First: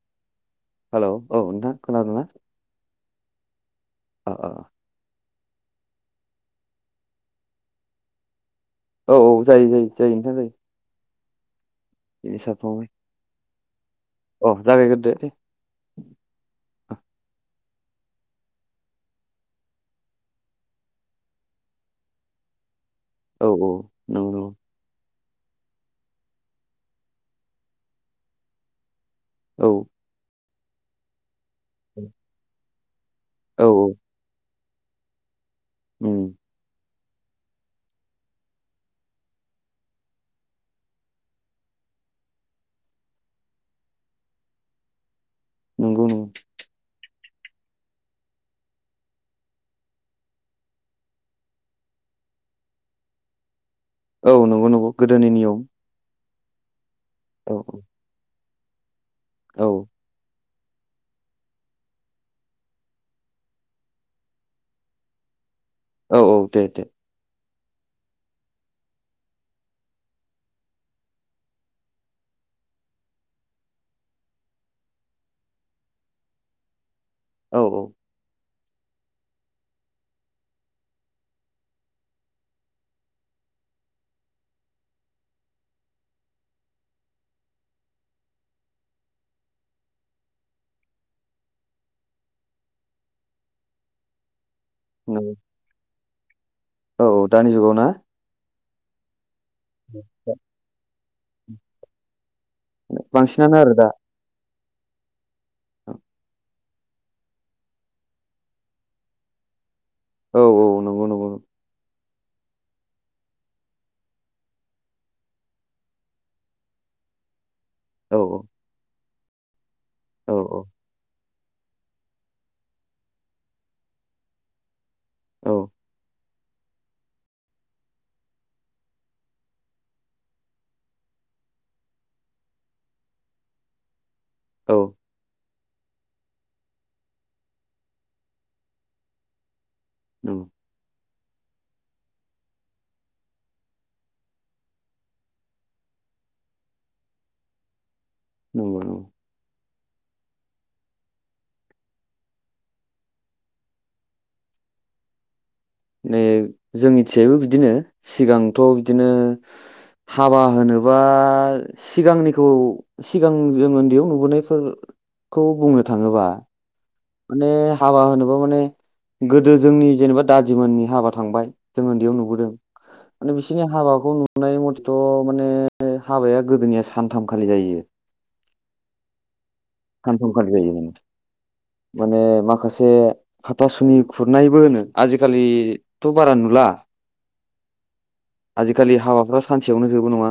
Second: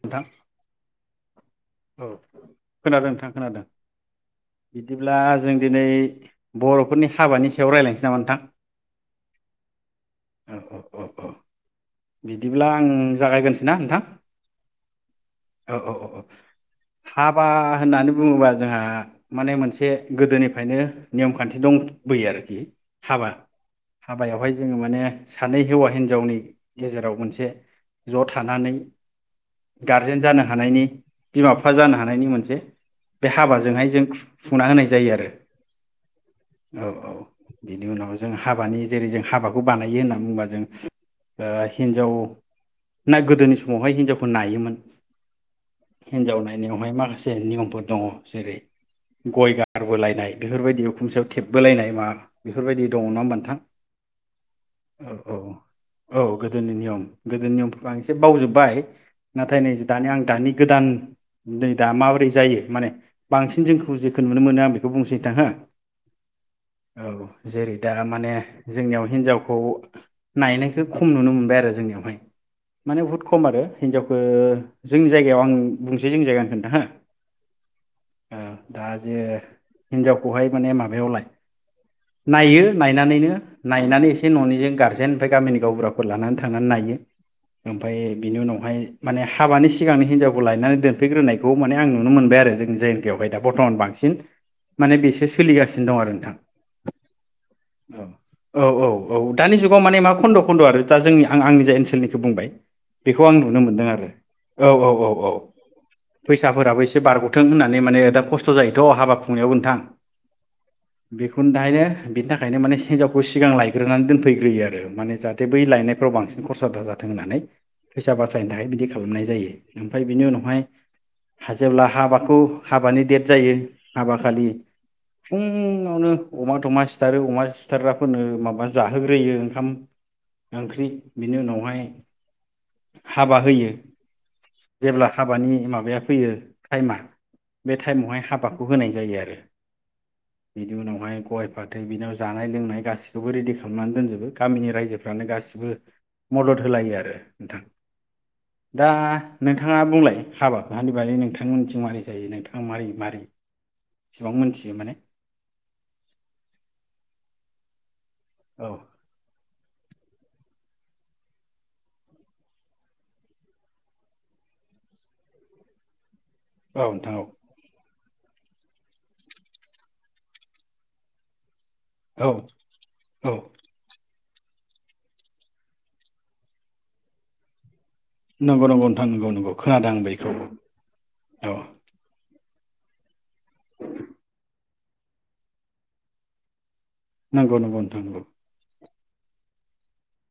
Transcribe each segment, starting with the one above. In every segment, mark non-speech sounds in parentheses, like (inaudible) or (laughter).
नोंथां हेल' औ नोंथां औ खोनादोंना? खोनादों नोंथां खोनादों। अ अ बिदिब्ला जों दिनै बर'फोरनि हाबानि सायाव रायजलायनोसै नामा नोंथां। औ औ जायो जायो जायो नोंथां जायो। औ औ औ औ बिनि बिदिब्ला आं साफ्रावहाय जागायग्रोनोसै ना नोंथां। अ जागायग्रोदो दे औ औ औ हा बा फा होननानै बुङोबा जोंहा माने मोनसे गोदोनिफ्रायनो नियम खान्थि दंबोयो आरो। हाबा औ औ नंगौ नंगौ हाबायावहाय जोङो माने सानै हौवा हिन्जावनि गेजेराव मोनसे ज' थानानै औ गारजेन जानो। हानायनि बिमा बिफा जानो हानायनि मोनसे बे औ हाबाजोंहाय जों सुंना होनाय जायो आरो उम औ औ बिनि उनाव जों हाबानि जेरै जों हाबाखौ बानायो होननानै बुङोबा जों हिनजाव ना गोदोनि समावहाय हिनजाव नायोमोन। नंगौ नंगौ हिजावनाय नाइनायाव मा से नियमफोर दङ जेरै गय गारबोलायनाय बेफोरबायदि खुमसेयाव थेबबोलायनाय मा बेफोरबायदि दङ नङा ओमबा नोंथां। औ नंगौ नंगौ औ गोदोनि औ नियम। औ गोदोनि नियम। गोदो औ नियमफोरखौ आं एसे बावजोब बाय नाथाय नै औ दानिया आं दानि गोदान नै दा माबोरै जायो माने बांसिन जोंखौ जेखौ नुनो मोनो आं बेखौ बुंसै नोंथां हो। औ औ दे दे। औ जेरै दा माने जोंनियाव हिनजावखौ नायनायखौ खम नुनो मोनबाय आरो जोंनियावहाय माने बहुद खम आरो हिनजावखौ जोंनि जायगायाव आं बुंसै जोंनि जायगा होनखोनथ हो। औ औ दा जे हिनजावखौहाय माने माबायावलाय नायो नायनानैनो नायनानै एसे न'निजों गारजेन ओमफ्राय गामिनि गावबुराफोर लानानै थांनानै नायो ओमफ्राय बिनि उनाव ओमाय माने हाबानि सिगांनि हिनजावखौ लायनानै दोनफैग्रोनायखौ माने आं नुनो मोनबाय आरो जोंनि जायगाआवहाय दा बर्थमान बांसिन। माने बेसो नंगौ सोलिगासिनो दं आरो नोंथां औ औ दानि जुगाव ना। औ औ औ औ दानि जुगाव माने मा खन्द' खन्द' आरो दा जोंनि आं आंनि जाय ओनसोलनिखौ बुंबाय। बे खौ आं बांसिनानो नुनो दा मोन्दों आरो औ औ औ औ फैसाफोराबो एसे बारग'थों होननानै माने दा खस्थ' जायोथ' हाबा खुंनायाव नोंथां। औ औ नंगौ नंगौ बेखौनो दायने बिनि थाखायनो माने हिनजावखौ सिगां लायग्रोनानै दोनफैग्रोयो आरो माने जाहाथे बै लायनायफ्राव बांसिन खरसा जाथों होननानै फैसा औ बासायनो थाखाय बिदि खालामनाय जायो। ओमफाय बिनि औ उनावहाय हा जेब्ला हाबाखौ हाबानि देद जायो हाबा खालि औ फुंआवनो अमा थमा सिथारो अमा सिथारग्राफोरनो माबा जाहोग्रोयो ओंखाम ओंख्रि बिनि उनावहाय हाबा होयो। औ जेब्ला हाबानि मा बाया फैयो टाइमा बे टाइमावहाय हाबाखौ होनाय जायो आरो नंगौ बिनि उनावहाय गय फाथै बिनाव जानाय लोंनाय गाैखौबो रेडि खालामनानै दोनजोबो गामिनि रायजोफ्रानो गासिबो मदद होलायो आरो नोंथां नंगौ दा नंगौ नों थाङा बुंलाय हाबानि बागै नोंथां मोनथिं मारै जायो नोंथाङा मारै मारै इसेबां मोनथियो माने नै जोंनिथिजायबो बिदिनो सिगांथ औ बिदिनो हाबा होनोबा सिगांनिखौ सिगां जों उन्दैयाव नुबोनायफोरखौ बुंनो थाङोबा औ नोंथां औ माने हाबा होनोबा माने गोदो जोंनि जेनेबा दादिमोननि हाबा थांबाय जों उन्दैयाव औ नुबोदों औ माने बिसोरनि हाबाखौ नुनाय मथे थ माने हाबाया गोदोनिया सानथामखालि जायो नंगौ नंगौ नोंथां नंगौ नंगौ खोनादों आं बेखौ सानथामखालि जायोमोन नोंथां औ माने माखा खासे हाथासुनि खुरनायबो होनो आजिखालिथ बारा नुला नंगौ नंगौ नोंथांं नंगौ जिखालि हाबाफ्रा सानसेयावनो जोबो नङा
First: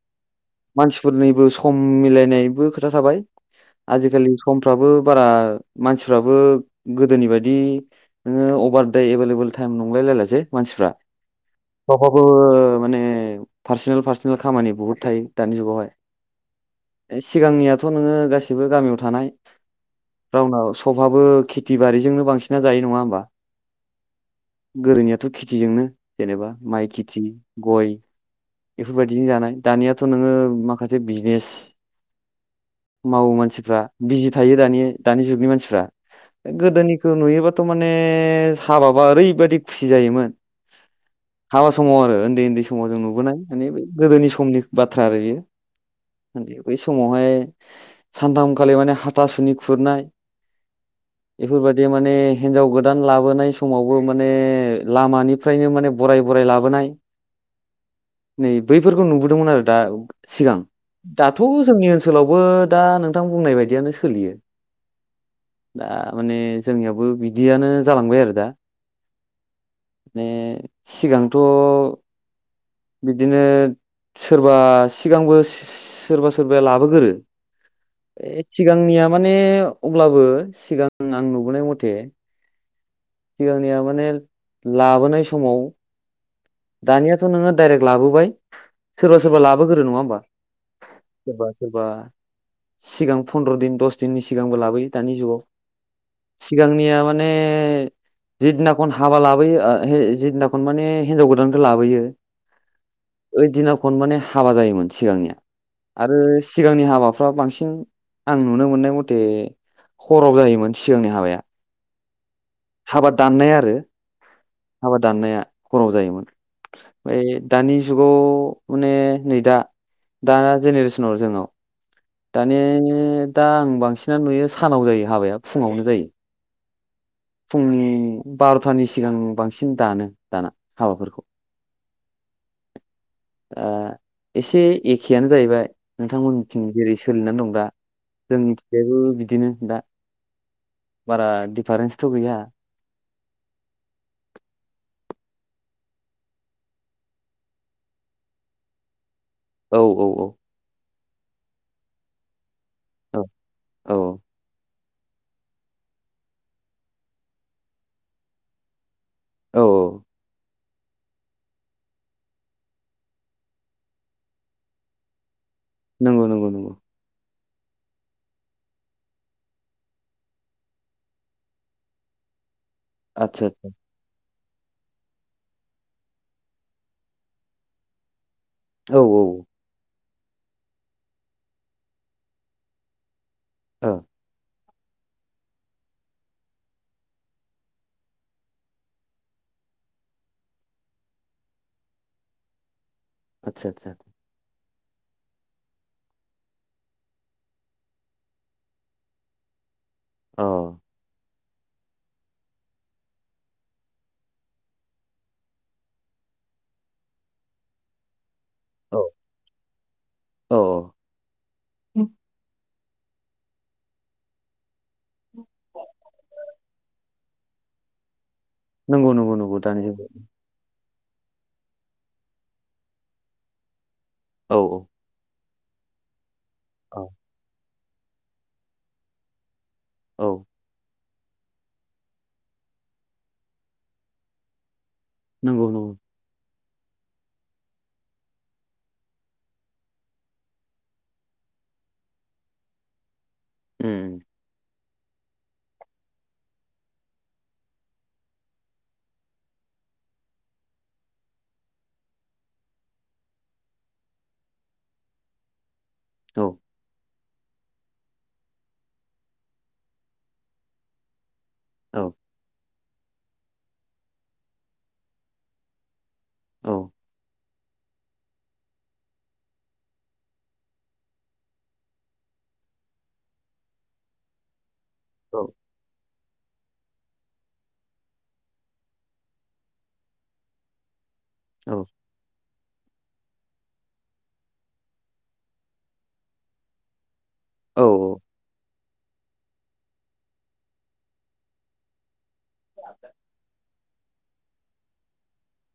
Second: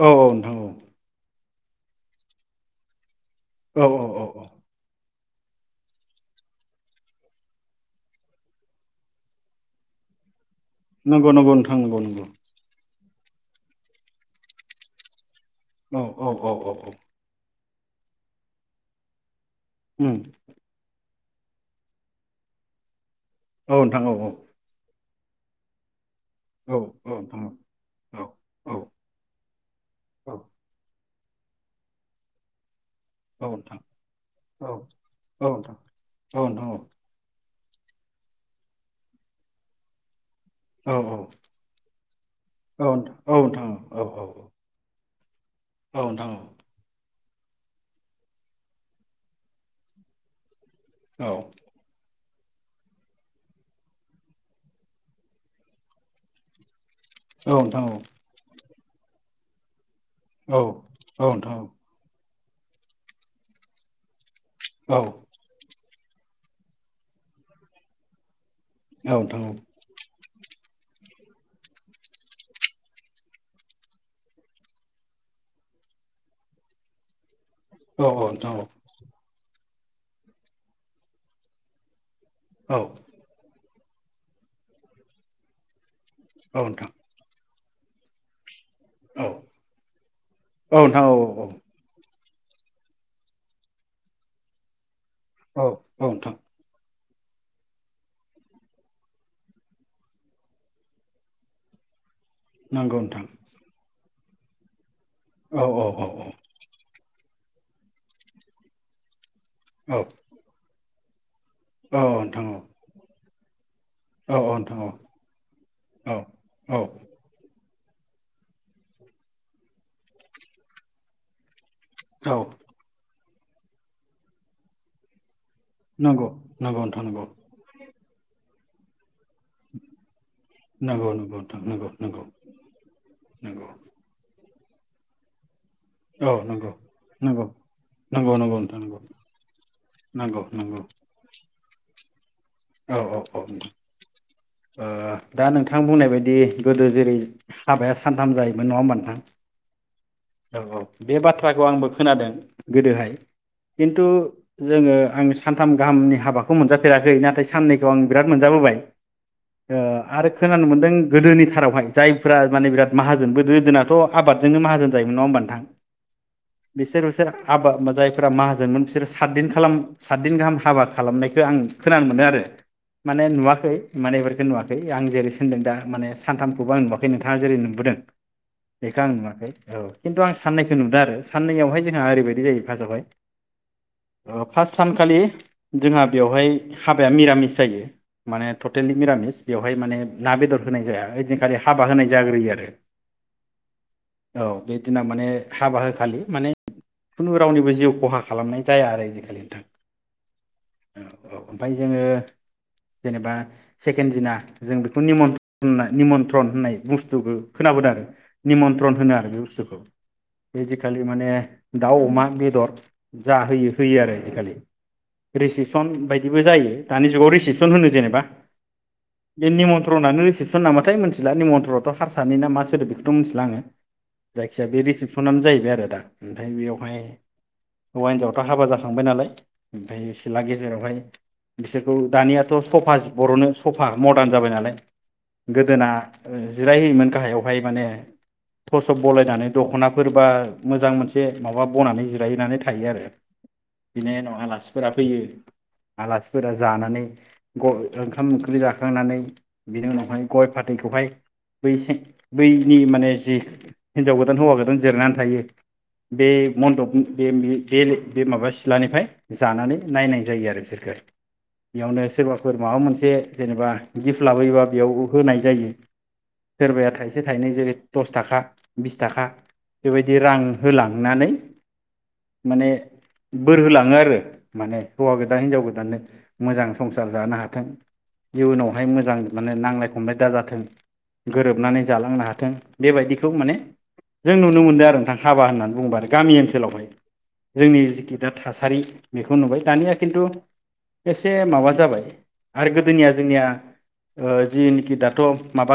औ औ नोंथां औ मानसिफोरनिबो सम मिलायनायबो खोथा थाबाय औ औ आजिखालि औ समफ्राबो बारा मानसिफ्राबो गोदोनि बायदि नोङो अभार दे एभेलेबेल टाइम नंलायलायलाजे मानसिफ्रा नंगौ नंगौ नोंथां गावबागाव ओ माने पार्सनेल पार्सनेल खामानि बहुत थायो दानि जुगावहाय नंगौ नंगौ औ औ औ औ ऐ सिगांनियाथ बुङो गासि सिबो गामियाव थानाय उम रावना स अहाबो खेथि बारिजोंनो बांसिनना जायो नङा होमबा औ नोंथां औ - औ गोदोनियाथ खेथिजोंनो जेनेबा औ माइ खेथि गय बेफोरबायदि जानाय दानियाथ औ नोङो माखासे बिज बिस मावो नोंथां मानसिफ्रा बिजि थायो औ दानि दानि औ जुगनि मानसिफ्रा औ नोंथां गोदोनिखौ नुयोबाथ थ माने हाबाबा ओरैबायदि खुसि जायोमोन औ हाबा समाव आरो उन्दै उन्दै समाव जों नुबोनाय माने नोंथां बे औ नोंथां औ गोदोनि समनि बाथ्रा थारैयो औ नोंथां बै समावहाय सानथामखालि माने हाथासुनि खुरनाय औ नोंथां औ नोंथां औ नोंथां औ नोंथां औ नोंथां औ नोंथां औ नोंथां औ बेफोर बादिया माने हिनजाव गोदान लाबोनाय समावबो माने लामानिफ्रायनो माने बराय बराय लाबोनाय। औ नोंथां औ। नै बैफोरखौ नुबोदोंमोन आरो दा। सिगां दाथ' जोंनि ओनसोलाव। वबो दा नोंथां बुंनाय बायदियानो सोलियो। औ दा माने जोंनियाबो बिदियानो जालांबाय आरो दा। औ नोंथां औ। माने सिगांथ' बिदिनो सोरबा सिगांबो सोरबा सोरबाया लाबोगोरो। ए सिगांनिया माने अब्लाबो सिगां आं नुबोनाय मथे। औ जोंनिया माने लाबोनाय समाव। दानियाथ' नोङो। डाइरेक्ट लाबोबाय। सोरबा सोरबा लाबोग्रो नङा होमबा सोरबा सोरबा। सिगां फन्द्र' दिन दस दिननि सिगांबो लाबोयो। दानि जुगाव औ नोंथां सिगांनिया माने। माने जिदिनाखन हाबा लाबोयो जिदिनाखन माने हिनजाव गोदानखौ लाबोयो। नंगौ नोंथां ओइ दिना खन माने। हाबा जायोमोन। सिगांनिया औ औ औ आरो सिगांनि हाबा फाव बांसिन आं नुनो मोननाय मथे औ हराव जायोमोन। सिगांनि हाबाया। औ नोंथां औ। हाबाद दाननाय आरो। औ औ नोंथां औ हाबा दाननाया हराव औ जायोमोन औ ओमफ्राय। दानि जुगाव माने नै दा दा जेनेरेसनाव जोंनाव। औ दानि दा आं बांसिनानो नुयो सानाव जायो हाबाया। फुङावनो जायो। नंगौ नंगौ नोंथां नंगौ। फुंनि बार'थानि सिगां बांसिन दानो। दाना नंगौ हाबाफोरखौ नंगौ नोंथां नंगौ नंगौ दा नंगौ। एसे एखेयानो जायैबाय। औ नोंथांमोननिथिं नंगौ जेरै सोलिनानै नंगौ दं दा नंगौ नंगौ नोंथां नंगौ जोंनिथिंजायबो बिदिनो दा नंगौ नंगौ बारा फारेन्स थ' गैया। औ औ औ ओ दा नोंथां बुंनाय बायदि गोदो जेरै हाबाया सानथाम जायोमोन नङा होमबा नोंथां? औ औ। औ औ। बे बाथ्राखौ आंबो खोनादों। गोदोहाय औ खिन्थु औ जोङो आं सानथाम गाहामनि हाबाखौ मोनजाफेराखै नाथाय साननैखौ आं बिराद मोनजाबोबाय। औ ओ आरो खोनानो मोनदों गोदोनि थारावहाय जायफोरा माने बिराद माहाजोन बोदो गोदोनाथ' आबादजोंनो माहाजोन जायोमोन नङा होनबा नोंथां? नंगौ नंगौ नंगौ। हाबा जायफोरा माहाजोनमोन बिसोरो सातदिन खालाम सातदिन गाहाम हाबा खालामनायखौ आं खोनानो मोनदों आरो। माने आदसा आदसा नुवाखै माने बे बेखौ नुवाखै आं जेरै सोंदों दा माने सानथामखौबो आं नुवाखै नोंथाङा जेरै नुबोदों। बेखौ औ आं नुवाखै। खिन्थु आं साननायखौ नुदों आरो। साननैआवहाय जोंहा ओरैबायदि जायो फासावहाय ओ (unintelligible) फार्स्ट सानखालि जोंहा बेवहाय हाबाया मिरामिस जायो माने टटेलि मिरामिस बेवहाय माने ना बेदर होनाय जाया ओइदिखालि हाबा होनाय जाग्रोयो आरो। आतसा आतसा। औ बे दिनाव माने हाबा होखालि माने खुनु रावनिबो जिउ खहा खालामनाय जाया आरो आजिखालि नोंथां। औ। ओमफाय जोङो जेनेबा सेकेन्जिना जों बेखौ निमन्र्थन होननाय बुस्थुखौ खोनाबोदों आरो। निमन्त्रन औ होनो आरो बे बुस्थुखौ औ बेजिखालि माने अमा बेदर जाहोयो होयो आरो आजिखालि रिसिपसन बायदिबो जायो दानि जुगाव रिसिपसन होनो जेनेबा। नंगौ नंगौ बे नंगौ दानि निमन्त्रन जुगाव नानो रिसिबसन नामा? नाथाय मिथिला निमन्थ्रथ' हारसानि ना मा सोदोब बेखौथ' मिथिला आङो। औ जायखिया बे रिसिसेपसनानो जायो। बे आरो दा उम। फाय बेवहाय औ हौवा हिनजावथ' हाबा जाखांबाय नालाय। ओमफाय सेला औ गेजेरावहाय बिसोरखौ दानियाथ' सफा बर'नो सफा मरदार जाबाय नालाय। नंगौ गोदोना नंगौ ओ जिरायहोयोमोन गाहायावहाय माने टर्सब बलायनानै दख'नाफोर बा मोजां मोनसे बे माबा बनानै जिरायनानै थायो उम आरो (unintelligible) फोरा फैयो आलासिफोरा जानानै गइ ओंखाम ओंख्रि जाखांनानै बिनि उनावहाय गय फाथैखौहाय बै बैनि माने जि हिनजाव गोदान हौवा गोदान जिरनानै थायो बे उम औ मन्दप बे मे बे ले बे माबा सिलानिफ्राय जानानै नायनाय जायो आरो बिसोरखो औ बेयावनो सोरबाफोर माबा मोनस बे जेनेबा गिफ्ट लाबोयोबा बेयाव होनाय जायो। औ सोरबाया थाइसे थाइनै जेरै दस थाखा बिस थाखा बेबायदि रां होलांनानै माने बोर होलाङो आरो माने हौवा गोदान औ हिनजाव गोदाननो। मोजां संसार जानो हाथों इयुनावहाय मोजां माने नांजलाय खमलाय दाजाथों औ गोरोबनानै जालांनो हाथों बेबायदिखौ माने जों नुनो मोनदों आरो नोंथां। हाबा होननानै बुंङीबा आरो गामि ओनसोलावहाय जोंनि औ जिखि दा थासारि बेखौ नुबाय दानिया खिन्थु एसे माबा जाबाय आरो गीदीनिया जींनिया ओ जिनिखि दाथ' माबा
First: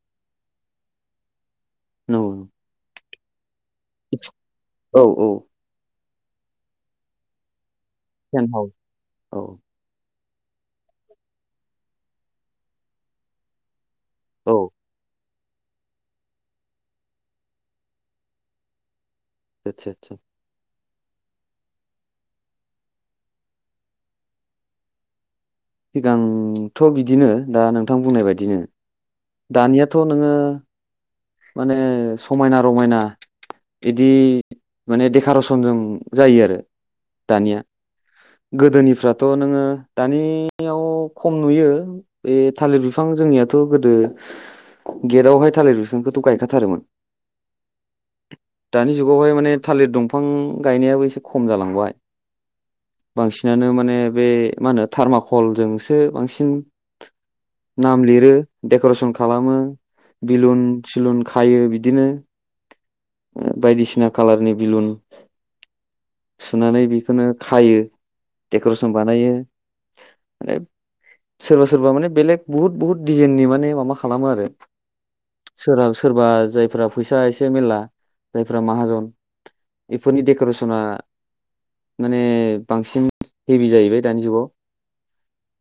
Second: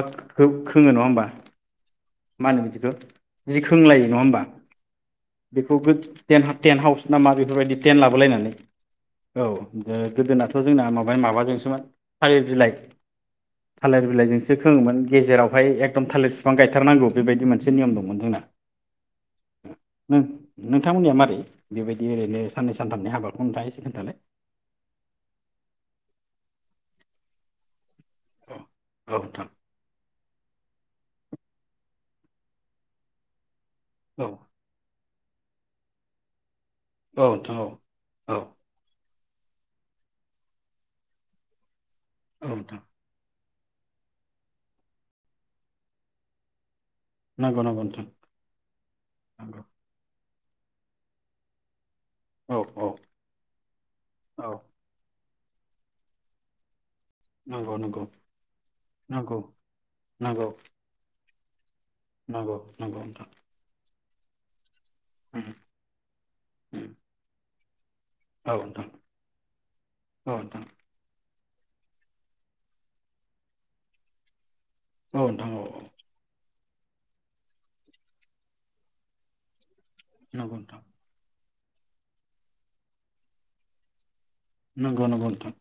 खोङो नङा होमबा मा नंगौ होनो बिदिखौ जिखोंलायो नङा होमबा? औ औ। गो टेन-टेन हाउस ना बेफोरबायदि टेन टेन्ट लाबोलायनानै हाउस औ (unintelligible) गोदोनाथ जोंना माबाइ-माबाजोंसोमोन थालिर बिलाइ। थालिर बिलाइजोंसो औ खोङोमोन गेजेराव फाय एकदम थालिर बिफां गायथारनांगौ बेबायदि मोनसे नेम दंमोन जोंना। आदसा-सा। थांमोननिया मारै बेबायदि ओरैनो साननै सानथामनि हाबाखौ नोंथाङा एसे खोन्थालाय। सिगांथ' बिदिनो दा नोंथां बुंनाय औ बायदिनो। औ नोंथां दानियाथ' नोङो माने समायना रमायना बिदि औ माने देफ। खार सनजों जायो आरो। औ दानिया नोंथां औ गोदोनिफ्रा। थ नोंङो दानियाव खम नुयो। ए औ थालिर नोंथां बिफां जोंनिया। थ गोदो गेदावहाय थालिर बिफा। थोंबथ गायखाथारोमोन। नंगौ नंगौ नोंथां (inaudible) दानि जुगावहाय माने नंगौ थालिर दं। फां गायनायाबो एसे खम जालांबाय। औ औ बांसिनानो माने बे औ मा होनो थारमाखौ। हलजोंसो बांसिन। नंगौ नाम नंगौ लिरो देकरसन नंगौ खालामो नंगौ बिलुन। सिलुन खायो बिद। बिदिनो नंगौ नंगौ नोंथां ओ बायदिसिना। कालारनि बिलुन। उम सुनानै उम बिखौनो। खायो। औ नोंथां देकरसन बानायो औ माने। नोंथां सोरबा सोरबा माने बेलेग बहुत बुहुत डिजाइननि माने माबा खालामो आरो। औ नोंथां औ औ सोरनाव सोरबा जायब। फ्रा फैसा एसे मेरला जायफ्रा माहाजन। इफोरनि नंगौ डेकरसना। नोंथां माने बांसिन हेभि जाहैबाय दानि जुगाव नंगौ नंगौ नोंथां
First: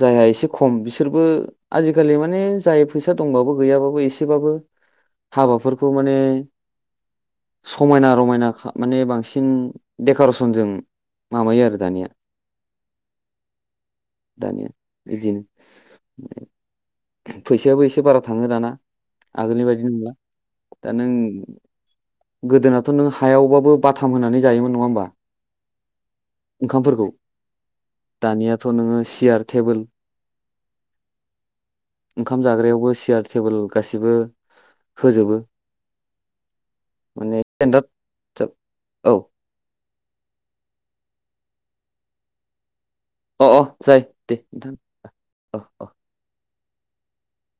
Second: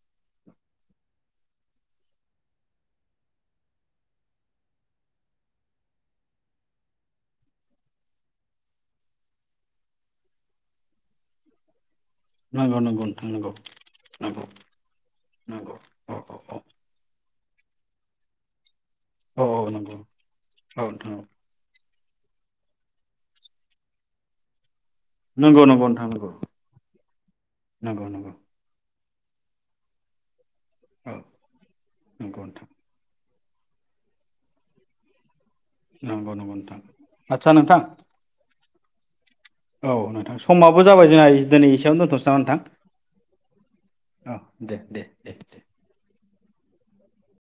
जाया एसे खम बिसोरबो आजिकालि माने जाय फैसा दंबाबो गैयाबाबो एसे एसेबाबो हाबाफोरखौ माने समायना रमायना खा माने बांसिन डेकरेसनजों माबायो आरो दानिया नंगौ नंगौ नोंथां नंगौ नंगौ दानिया बिदिनो नंगौ औ औ औ फैसायाबो एसे बारा थांङो दाना औ आगोलनि बायदि नंगौ नंला औ दा नों नोंथां औ गोदोनाथ नों हायावबाबो बाथाम होनानै जायोमोन नंङा होमबा नंगौ नंगौ नोंथां नंगौ ओंखामफोरखौ नंगौ नंगौ दानियाथ' नोङो सियार थेबोल औ (inaudible) नंगौ ओंखाम नोंथां जाग्रायावबो सियार थेबोल गासिबो होजोबो। नंगौ नंगौ नोंथां माने आदसा नोंथां स्टेन्डार्ड औ। औ नोंथां समाबो जाबाय जोंहा इज दोनै इसेयावनो दोनथ'नसै नामा नोंथां? अ अ जायो औ दे दे नोंथां दे दे अ अ।